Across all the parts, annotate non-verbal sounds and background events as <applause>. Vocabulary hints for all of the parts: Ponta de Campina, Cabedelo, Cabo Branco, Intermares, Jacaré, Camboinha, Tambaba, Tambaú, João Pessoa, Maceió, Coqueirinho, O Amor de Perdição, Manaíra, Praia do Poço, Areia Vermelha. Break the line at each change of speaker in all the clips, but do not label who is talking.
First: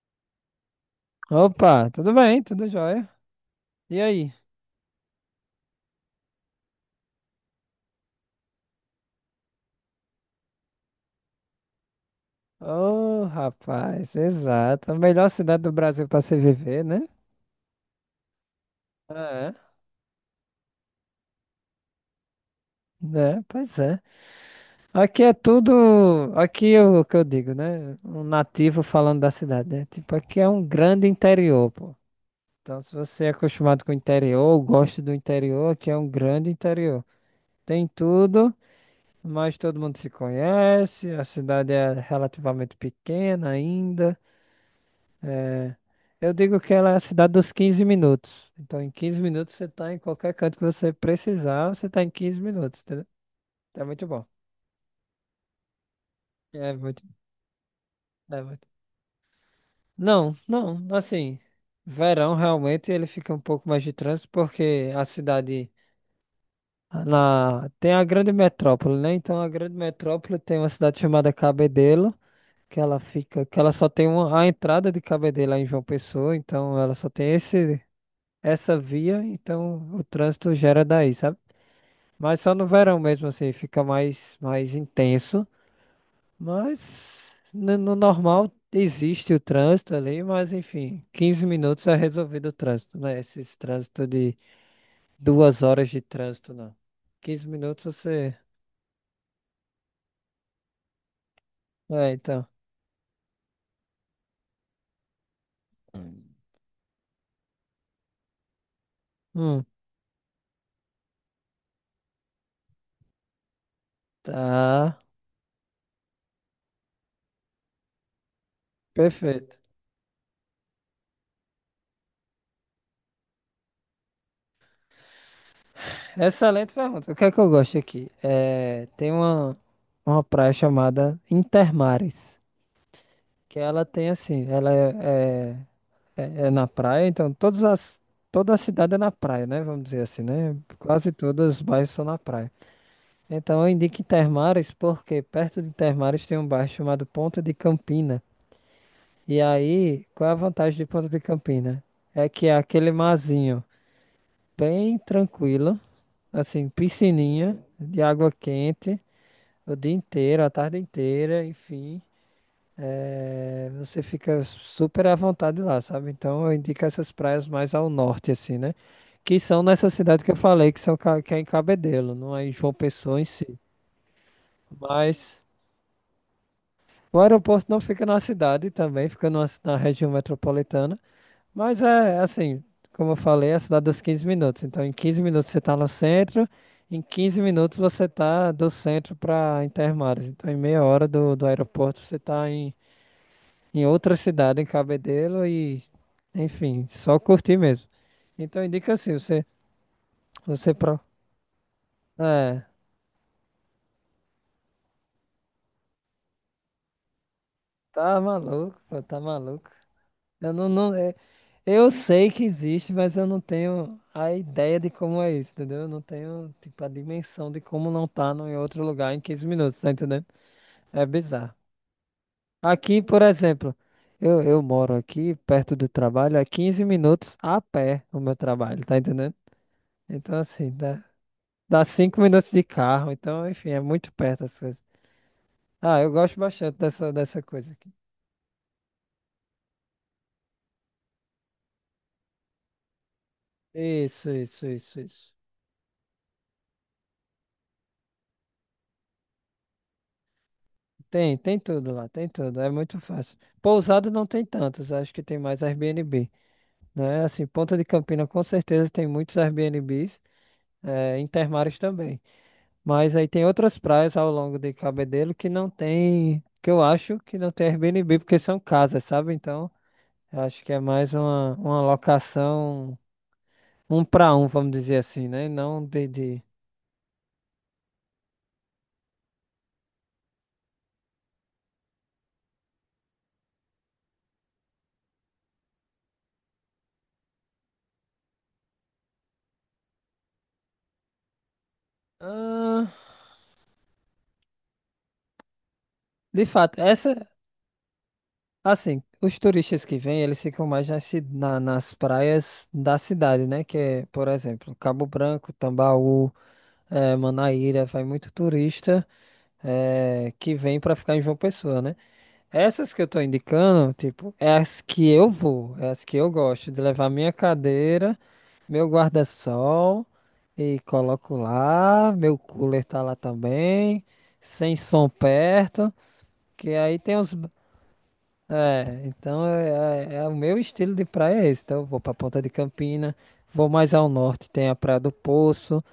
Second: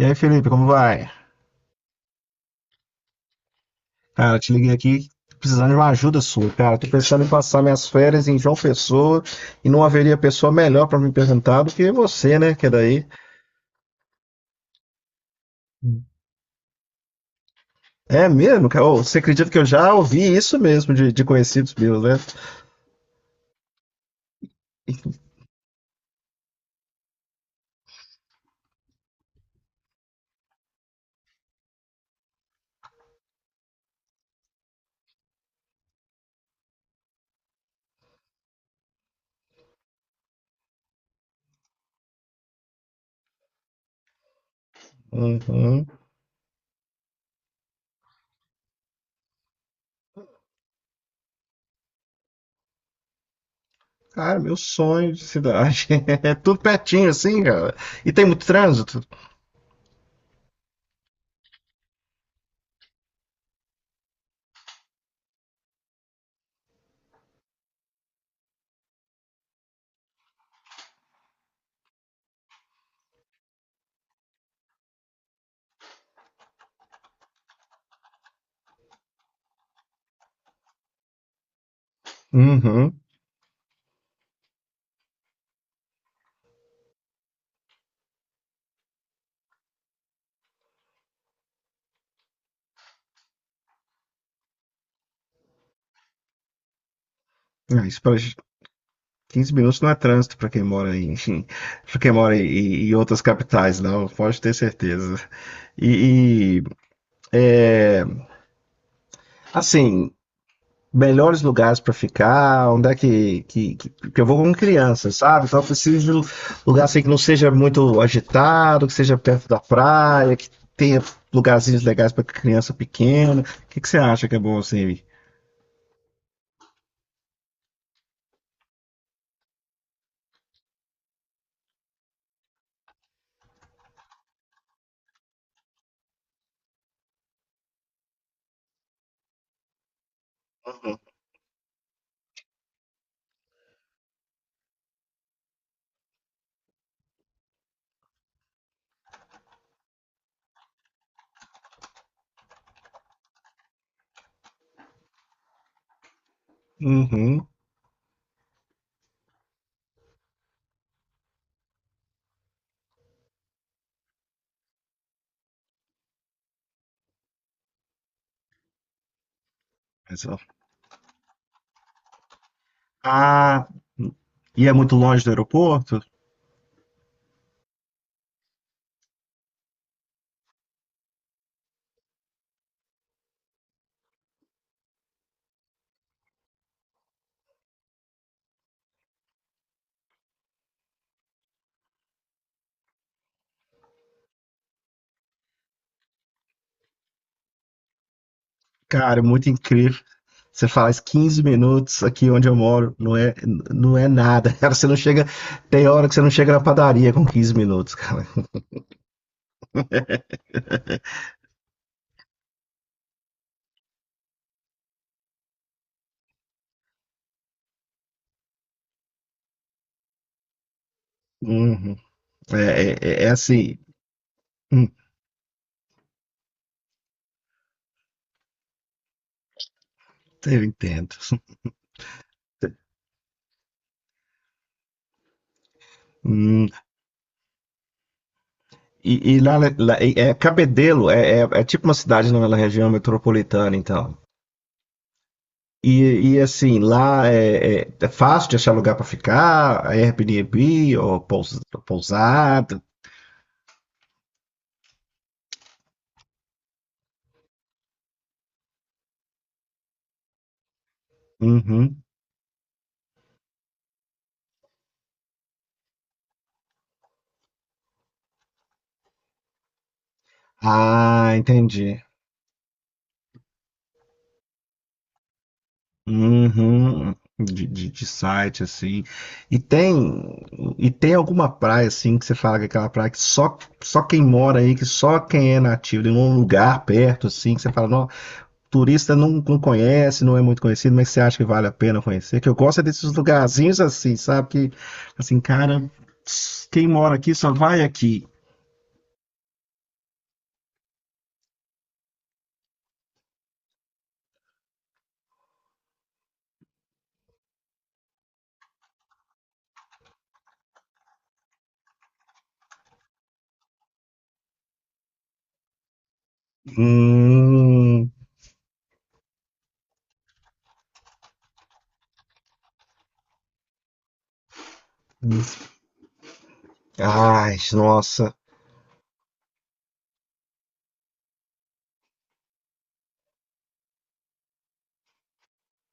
E aí, Felipe, como vai?
Opa, tudo bem, tudo jóia. E aí?
Cara, te liguei aqui precisando de uma ajuda sua, cara. Tô pensando em passar minhas férias em João Pessoa e não haveria pessoa melhor pra me perguntar do que você, né? Que é daí.
Ô, rapaz, exato. A melhor cidade do Brasil para se viver, né?
É mesmo, cara? Ô, você acredita
É,
que eu já ouvi isso mesmo de conhecidos meus, né?
né? Pois é. Aqui é tudo. Aqui é o que eu digo, né? Um nativo falando da cidade, né? Tipo, aqui é um grande interior, pô. Então, se você é acostumado com o interior, ou gosta do interior, aqui é um grande interior. Tem tudo, mas todo mundo se conhece. A cidade é relativamente pequena ainda. É,
Uhum.
eu digo que ela é a cidade dos 15 minutos. Então, em 15 minutos você tá em qualquer canto que você precisar, você tá em 15 minutos, entendeu? É muito bom.
Cara, meu sonho de cidade. <laughs> É tudo
É muito,
pertinho assim, cara. E tem
é
muito
muito.
trânsito?
Não, não, assim, verão realmente ele fica um pouco mais de trânsito porque a cidade na tem a grande metrópole, né? Então a grande metrópole tem uma cidade chamada Cabedelo, que ela fica, que ela só tem uma, a entrada de Cabedelo é em João Pessoa, então ela só tem esse essa via, então o trânsito gera daí, sabe? Mas só no verão
Uhum.
mesmo, assim, fica mais, mais intenso. Mas no, no normal existe o trânsito ali, mas enfim, 15 minutos é resolvido o trânsito, né? Esses trânsito de 2 horas de trânsito, não. 15 minutos
Ah, isso pra-
você.
15 minutos não é trânsito para quem mora em, <laughs> para
É,
quem mora
então.
em outras capitais, não, pode ter certeza.
Hum.
E, é,
Hum,
assim, melhores lugares para ficar, onde é que eu vou com
tá.
criança, sabe? Então eu preciso de um lugar assim que não seja muito agitado, que seja perto
Perfeito.
da praia, que tenha lugarzinhos legais para criança pequena. O que, que você acha que é bom assim?
Excelente pergunta. O que é que eu gosto aqui? É, tem uma praia chamada Intermares. Que ela tem assim, ela é na praia, então toda a cidade é na praia, né? Vamos dizer assim, né?
Uhum.
Quase todos os bairros são na praia. Então eu indico Intermares, porque perto de Intermares tem um bairro chamado Ponta de Campina. E aí, qual é a vantagem de Ponta de Campina? É que é aquele marzinho bem tranquilo, assim,
Uhum.
piscininha de água quente o dia inteiro, a tarde inteira, enfim. É, você fica super à vontade lá, sabe? Então eu indico essas praias mais ao norte, assim, né? Que são nessa cidade
Mas,
que eu
ó.
falei, que é em Cabedelo, não é em João Pessoa em si.
Ah, e é muito longe do
Mas
aeroporto?
o aeroporto não fica na cidade também, fica na região metropolitana. Mas é assim, como eu falei, é a cidade dos 15 minutos. Então em 15 minutos você está no centro, em 15 minutos você está do centro para Intermares. Então em meia hora do aeroporto você está em outra cidade, em Cabedelo e, enfim, só curtir mesmo. Então indica assim,
Cara,
você,
muito incrível. Você
você
faz
pro.
15 minutos aqui onde eu
É,
moro, não é, não é nada, <laughs> cara. Você não chega. Tem hora que você não chega na padaria com 15 minutos,
tá
cara.
maluco, pô, tá maluco. Eu não, não, eu sei que existe, mas eu não tenho a ideia de como é isso, entendeu? Eu não tenho, tipo, a dimensão de como não tá no, em outro lugar em 15 minutos, tá entendendo? É bizarro.
Uhum. É,
Aqui, por
é, é
exemplo,
assim.
eu
Hum,
moro aqui, perto do trabalho, é 15 minutos a pé o meu trabalho, tá entendendo? Então,
eu
assim,
entendo.
Dá 5 minutos de carro, então, enfim, é muito perto as coisas. Ah, eu gosto
Hum,
bastante dessa coisa aqui.
e Cabedelo é tipo uma cidade na região metropolitana, então.
Isso, isso, isso, isso.
E assim, lá é fácil de achar lugar para ficar. É Airbnb ou
Tem, tem
pous-
tudo lá, tem tudo, é
pousada.
muito fácil. Pousada não tem tantos, acho que tem mais Airbnb, né? Assim, Ponta de Campina com certeza tem muitos Airbnbs, é, Intermares
Uhum.
também. Mas aí tem outras praias ao longo de Cabedelo que não tem, que eu acho que não tem Airbnb, porque são casas, sabe? Então, eu acho que é mais
Ah,
uma
entendi.
locação. Um para um, vamos dizer assim, né? Não de...
Uhum, de site, assim. E tem, e tem alguma praia, assim, que você fala que é aquela praia que só quem mora aí, que só quem é nativo, em um lugar perto, assim, que você fala, não, turista não conhece, não é muito conhecido, mas você acha que vale a pena conhecer? Que eu gosto é
Ah,
desses lugarzinhos assim, sabe? Que, assim, cara,
de fato,
quem mora aqui só vai aqui.
assim, os turistas que vêm, eles ficam mais nas praias da cidade, né? Que é, por exemplo, Cabo Branco, Tambaú, Manaíra, vai muito turista que vem para ficar em João Pessoa, né? Essas que eu tô indicando, tipo, é as que eu vou, é as que eu gosto de levar minha
Hum,
cadeira, meu guarda-sol e coloco lá, meu cooler tá lá também, sem som perto, que aí tem os...
ai, nossa.
É, então é o meu estilo de praia é esse, então eu vou pra Ponta de Campina, vou mais ao norte, tem a Praia do Poço,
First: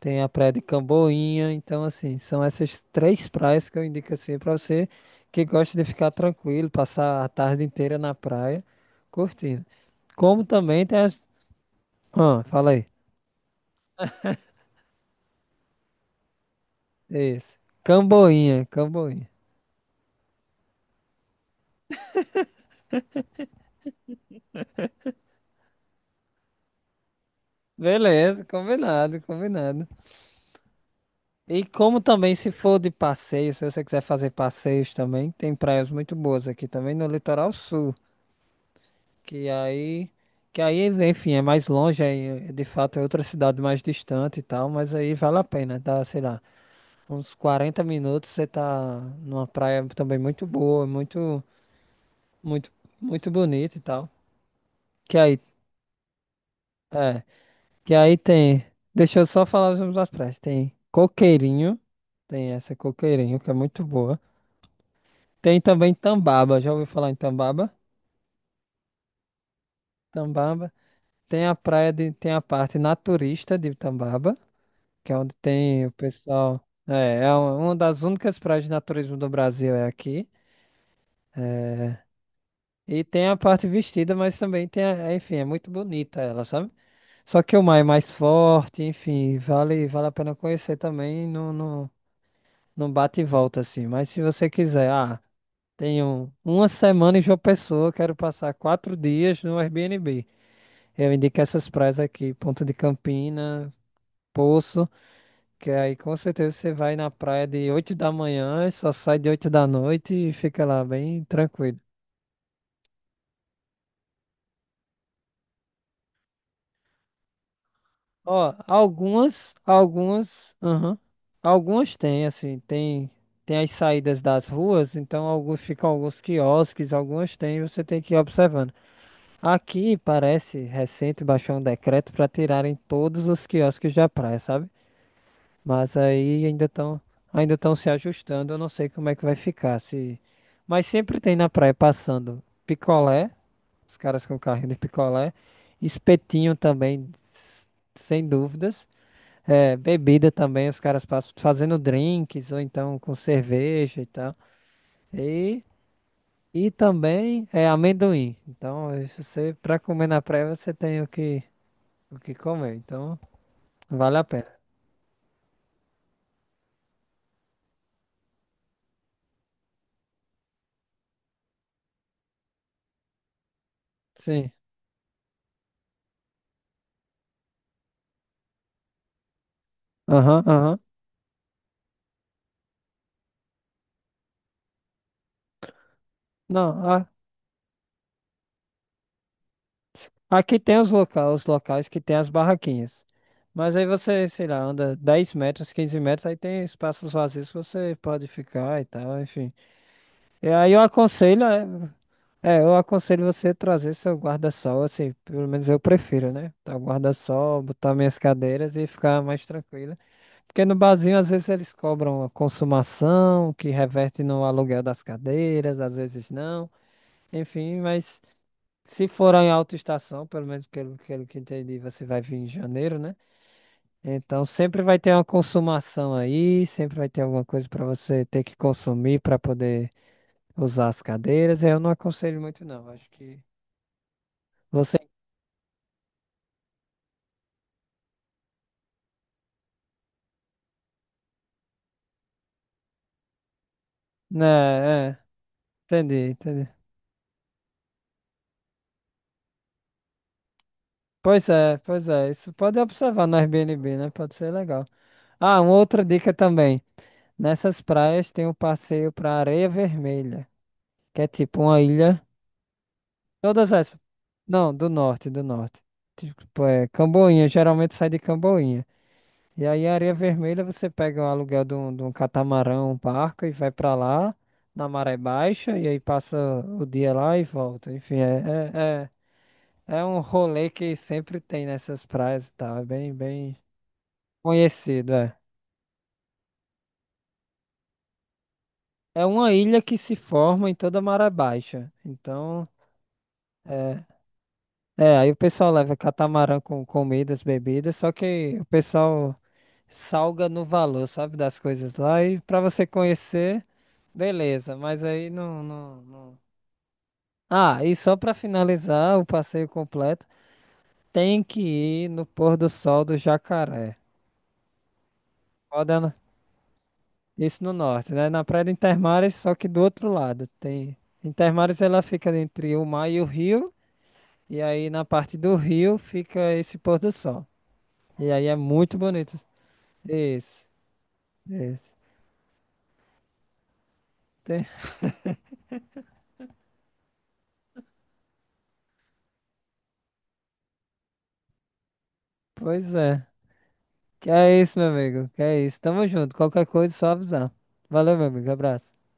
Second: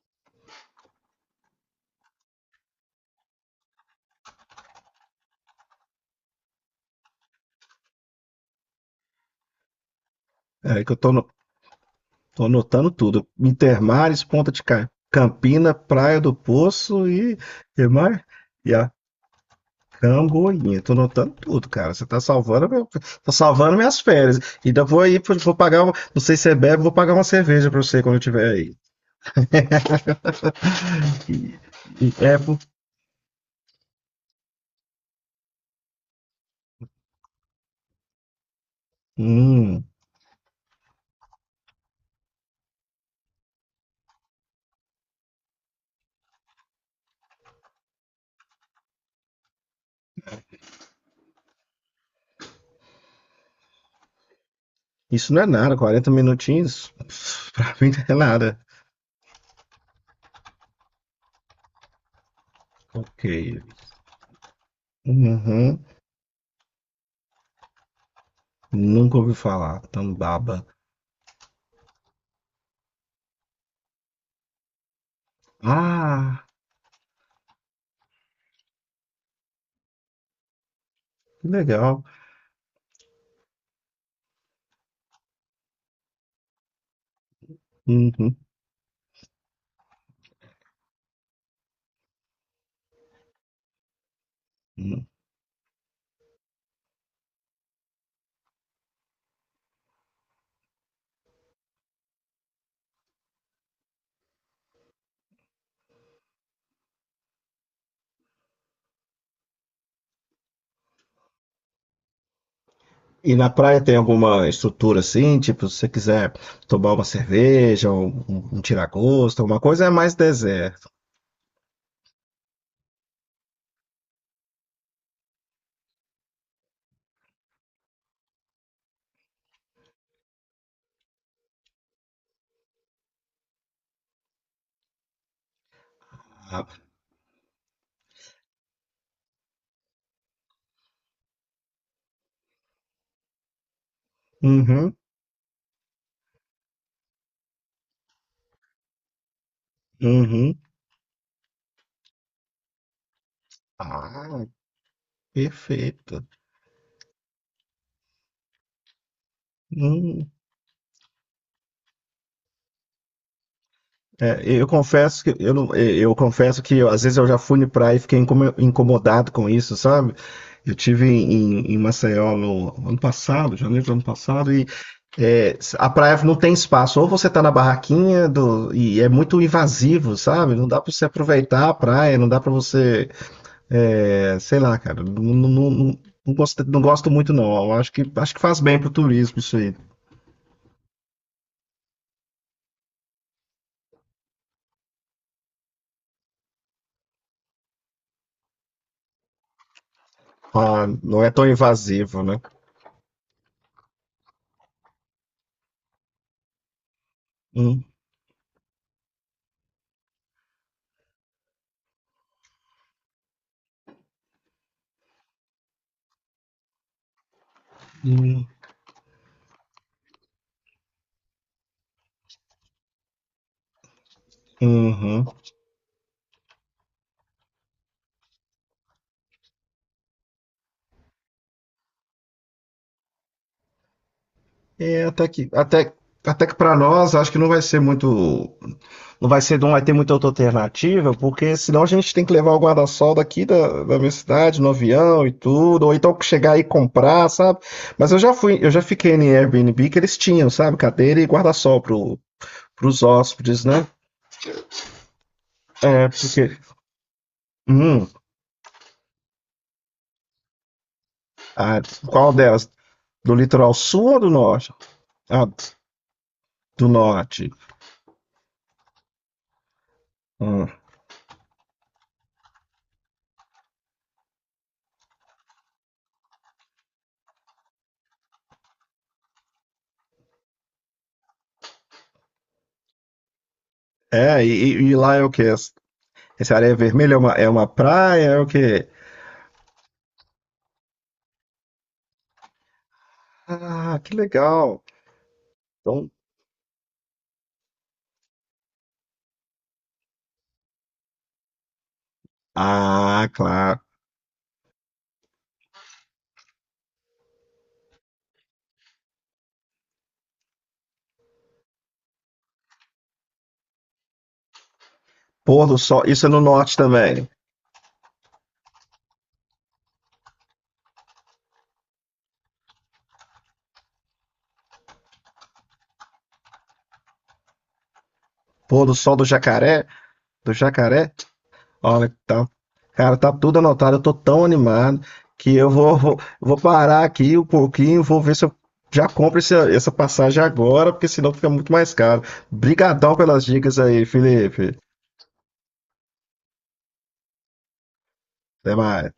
tem a praia de Camboinha, então assim, são essas três praias que eu indico assim pra você que gosta de ficar tranquilo, passar a tarde inteira na praia, curtindo. Como
É
também
que eu
tem
tô
as...
no,
Ah,
Tô
fala aí.
anotando tudo. Intermares, Ponta de Campina, Praia do Poço
Isso.
e mais?
Camboinha,
E a
Camboinha.
Camboinha. Tô anotando tudo, cara. Você tá salvando, meu, tá salvando minhas férias. Ainda vou aí, vou pagar, não sei se você bebe, vou pagar uma cerveja pra você quando eu
Beleza,
tiver aí.
combinado, combinado.
E-
E como
e-
também
é,
se
pô.
for de passeio, se você quiser fazer passeios também, tem praias muito boas aqui também no litoral sul. Que
Hum,
aí, que aí, enfim, é mais longe, aí, é, de fato é outra cidade mais distante e tal, mas aí vale a pena, tá, sei lá, uns 40 minutos você tá numa praia também muito boa, muito, muito, muito bonita e tal. Que
isso
aí,
não é nada. 40 minutinhos,
é,
pff, pra mim
que
não
aí
é nada.
tem, deixa eu só falar os nomes das praias, tem Coqueirinho, tem essa
Ok.
Coqueirinho, que é muito boa. Tem
Uhum.
também Tambaba, já ouviu falar em Tambaba?
Nunca ouvi falar. Tambaba.
Tambaba. Tem a praia de, tem a parte naturista de Tambaba, que é onde tem o
Ah,
pessoal. É, é uma das únicas praias de naturismo do Brasil é aqui.
que
É,
legal.
e tem a parte vestida, mas também tem a, é, enfim, é muito bonita ela, sabe? Só que o mar é mais
Uhum.
forte, enfim, vale, vale a pena conhecer também, não, não, não bate e volta assim. Mas se você quiser, ah, tenho uma semana em João Pessoa, quero passar 4 dias no Airbnb. Eu indico essas praias aqui, Ponta de Campina, Poço. Que aí com certeza você vai na praia de 8 da manhã e só sai de 8 da noite e fica lá bem tranquilo.
E na praia tem alguma estrutura assim, tipo, se você quiser tomar uma cerveja, um, um
Ó,
um tiragosto,
algumas,
alguma coisa, é mais
algumas,
deserto.
aham, algumas tem, assim, tem as saídas das ruas, então alguns ficam alguns quiosques, algumas tem, você tem que ir observando. Aqui parece recente baixou um decreto para tirarem todos os quiosques da praia, sabe? Mas aí
Ah,
ainda estão se ajustando. Eu não sei como é que vai ficar. Se... Mas sempre tem na praia passando picolé, os caras com carrinho de
uhum,
picolé, espetinho também, sem dúvidas. É, bebida
uhum.
também, os caras passam fazendo drinks ou então com cerveja e tal.
Ah,
E,
perfeito.
e também é amendoim. Então, isso você para comer na
Hum.
praia você tem o que comer. Então, vale a
É,
pena.
eu confesso que eu, não, eu confesso que às vezes eu já fui na praia e fiquei incomodado com isso, sabe? Eu tive em Maceió no ano passado, janeiro do ano
Sim.
passado, e a praia não tem espaço. Ou você tá na barraquinha e é muito invasivo,
Aham,
sabe? Não
aham.
dá pra você aproveitar a praia, não dá pra você, sei lá, cara. Não, não, não- não- não gosto, não
Não,
gosto muito não. Eu acho que faz bem pro turismo isso aí.
aqui tem os locais que tem as barraquinhas. Mas aí você, sei lá, anda 10 metros, 15 metros, aí tem espaços vazios que você pode ficar e tal, enfim. E aí eu
Ah, não é
aconselho,
tão invasivo, né?
eu aconselho você trazer seu guarda-sol, assim, pelo menos eu prefiro, né? Tá o guarda-sol,
Hum,
botar minhas cadeiras e ficar mais tranquila. Porque no barzinho, às vezes, eles cobram a consumação, que reverte no aluguel das cadeiras, às vezes não. Enfim, mas
hum,
se for em alta estação, pelo menos pelo que entendi, você vai vir em janeiro, né? Então sempre vai ter uma
uhum.
consumação aí, sempre vai ter alguma coisa para você ter que consumir para poder usar as cadeiras. Eu não aconselho muito, não. Acho que você.
É, até que para nós, acho que não vai ser muito, não vai ser, não vai ter muita outra alternativa, porque senão a gente tem que levar o guarda-sol daqui da minha cidade, no
Né, é,
avião e tudo, ou
entendi,
então chegar e
entendi.
comprar, sabe? Mas eu já fui, eu já fiquei em Airbnb que eles tinham, sabe? Cadeira e
Pois é,
guarda-sol
pois
pro,
é. Isso pode
pros
observar no
hóspedes, né?
Airbnb, né? Pode ser legal. Ah, uma outra
É, porque,
dica também. Nessas
hum,
praias tem um passeio para Areia Vermelha, que é tipo uma
ah,
ilha.
qual delas? Do
Todas
litoral
essas.
sul ou do norte?
Não, do norte, do
Ah,
norte. Tipo, é
do
Camboinha,
norte.
geralmente sai de Camboinha. E aí, Areia Vermelha,
Hum.
você pega o aluguel de um catamarão, um barco e vai pra lá, na maré baixa, e aí passa o dia lá e volta. Enfim, é um rolê que sempre tem nessas praias e tal. É bem, bem
É, e
conhecido,
lá é o
é.
quê? Essa areia vermelha é uma praia? É o quê?
É uma ilha que se forma em toda a maré baixa. Então,
Ah,
é,
que legal.
aí o pessoal leva
Então,
catamarã com comidas, bebidas, só que o pessoal salga no valor, sabe, das coisas lá e pra você
ah,
conhecer,
claro.
beleza, mas aí não, não, não. Ah, e só pra finalizar o passeio completo, tem que ir no pôr do sol do Jacaré.
Pôr do
Roda
sol,
na-
isso é no norte também.
isso no norte, né? Na Praia de Intermares, só que do outro lado. Tem Intermares ela fica entre o mar e o rio, e aí na parte do rio fica esse pôr do sol. E aí é
Pôr do
muito
sol do
bonito.
jacaré, do
Isso,
jacaré.
isso.
Olha, tá, cara, tá tudo anotado. Eu tô tão
Tem-
animado que eu vou parar aqui um pouquinho, vou ver se eu já compro essa passagem agora, porque senão fica muito mais caro.
Pois
Brigadão
é.
pelas dicas aí,
Que é
Felipe.
isso, meu amigo. Que é isso. Tamo junto. Qualquer coisa, é só avisar. Valeu, meu amigo.
Até
Abraço.
mais.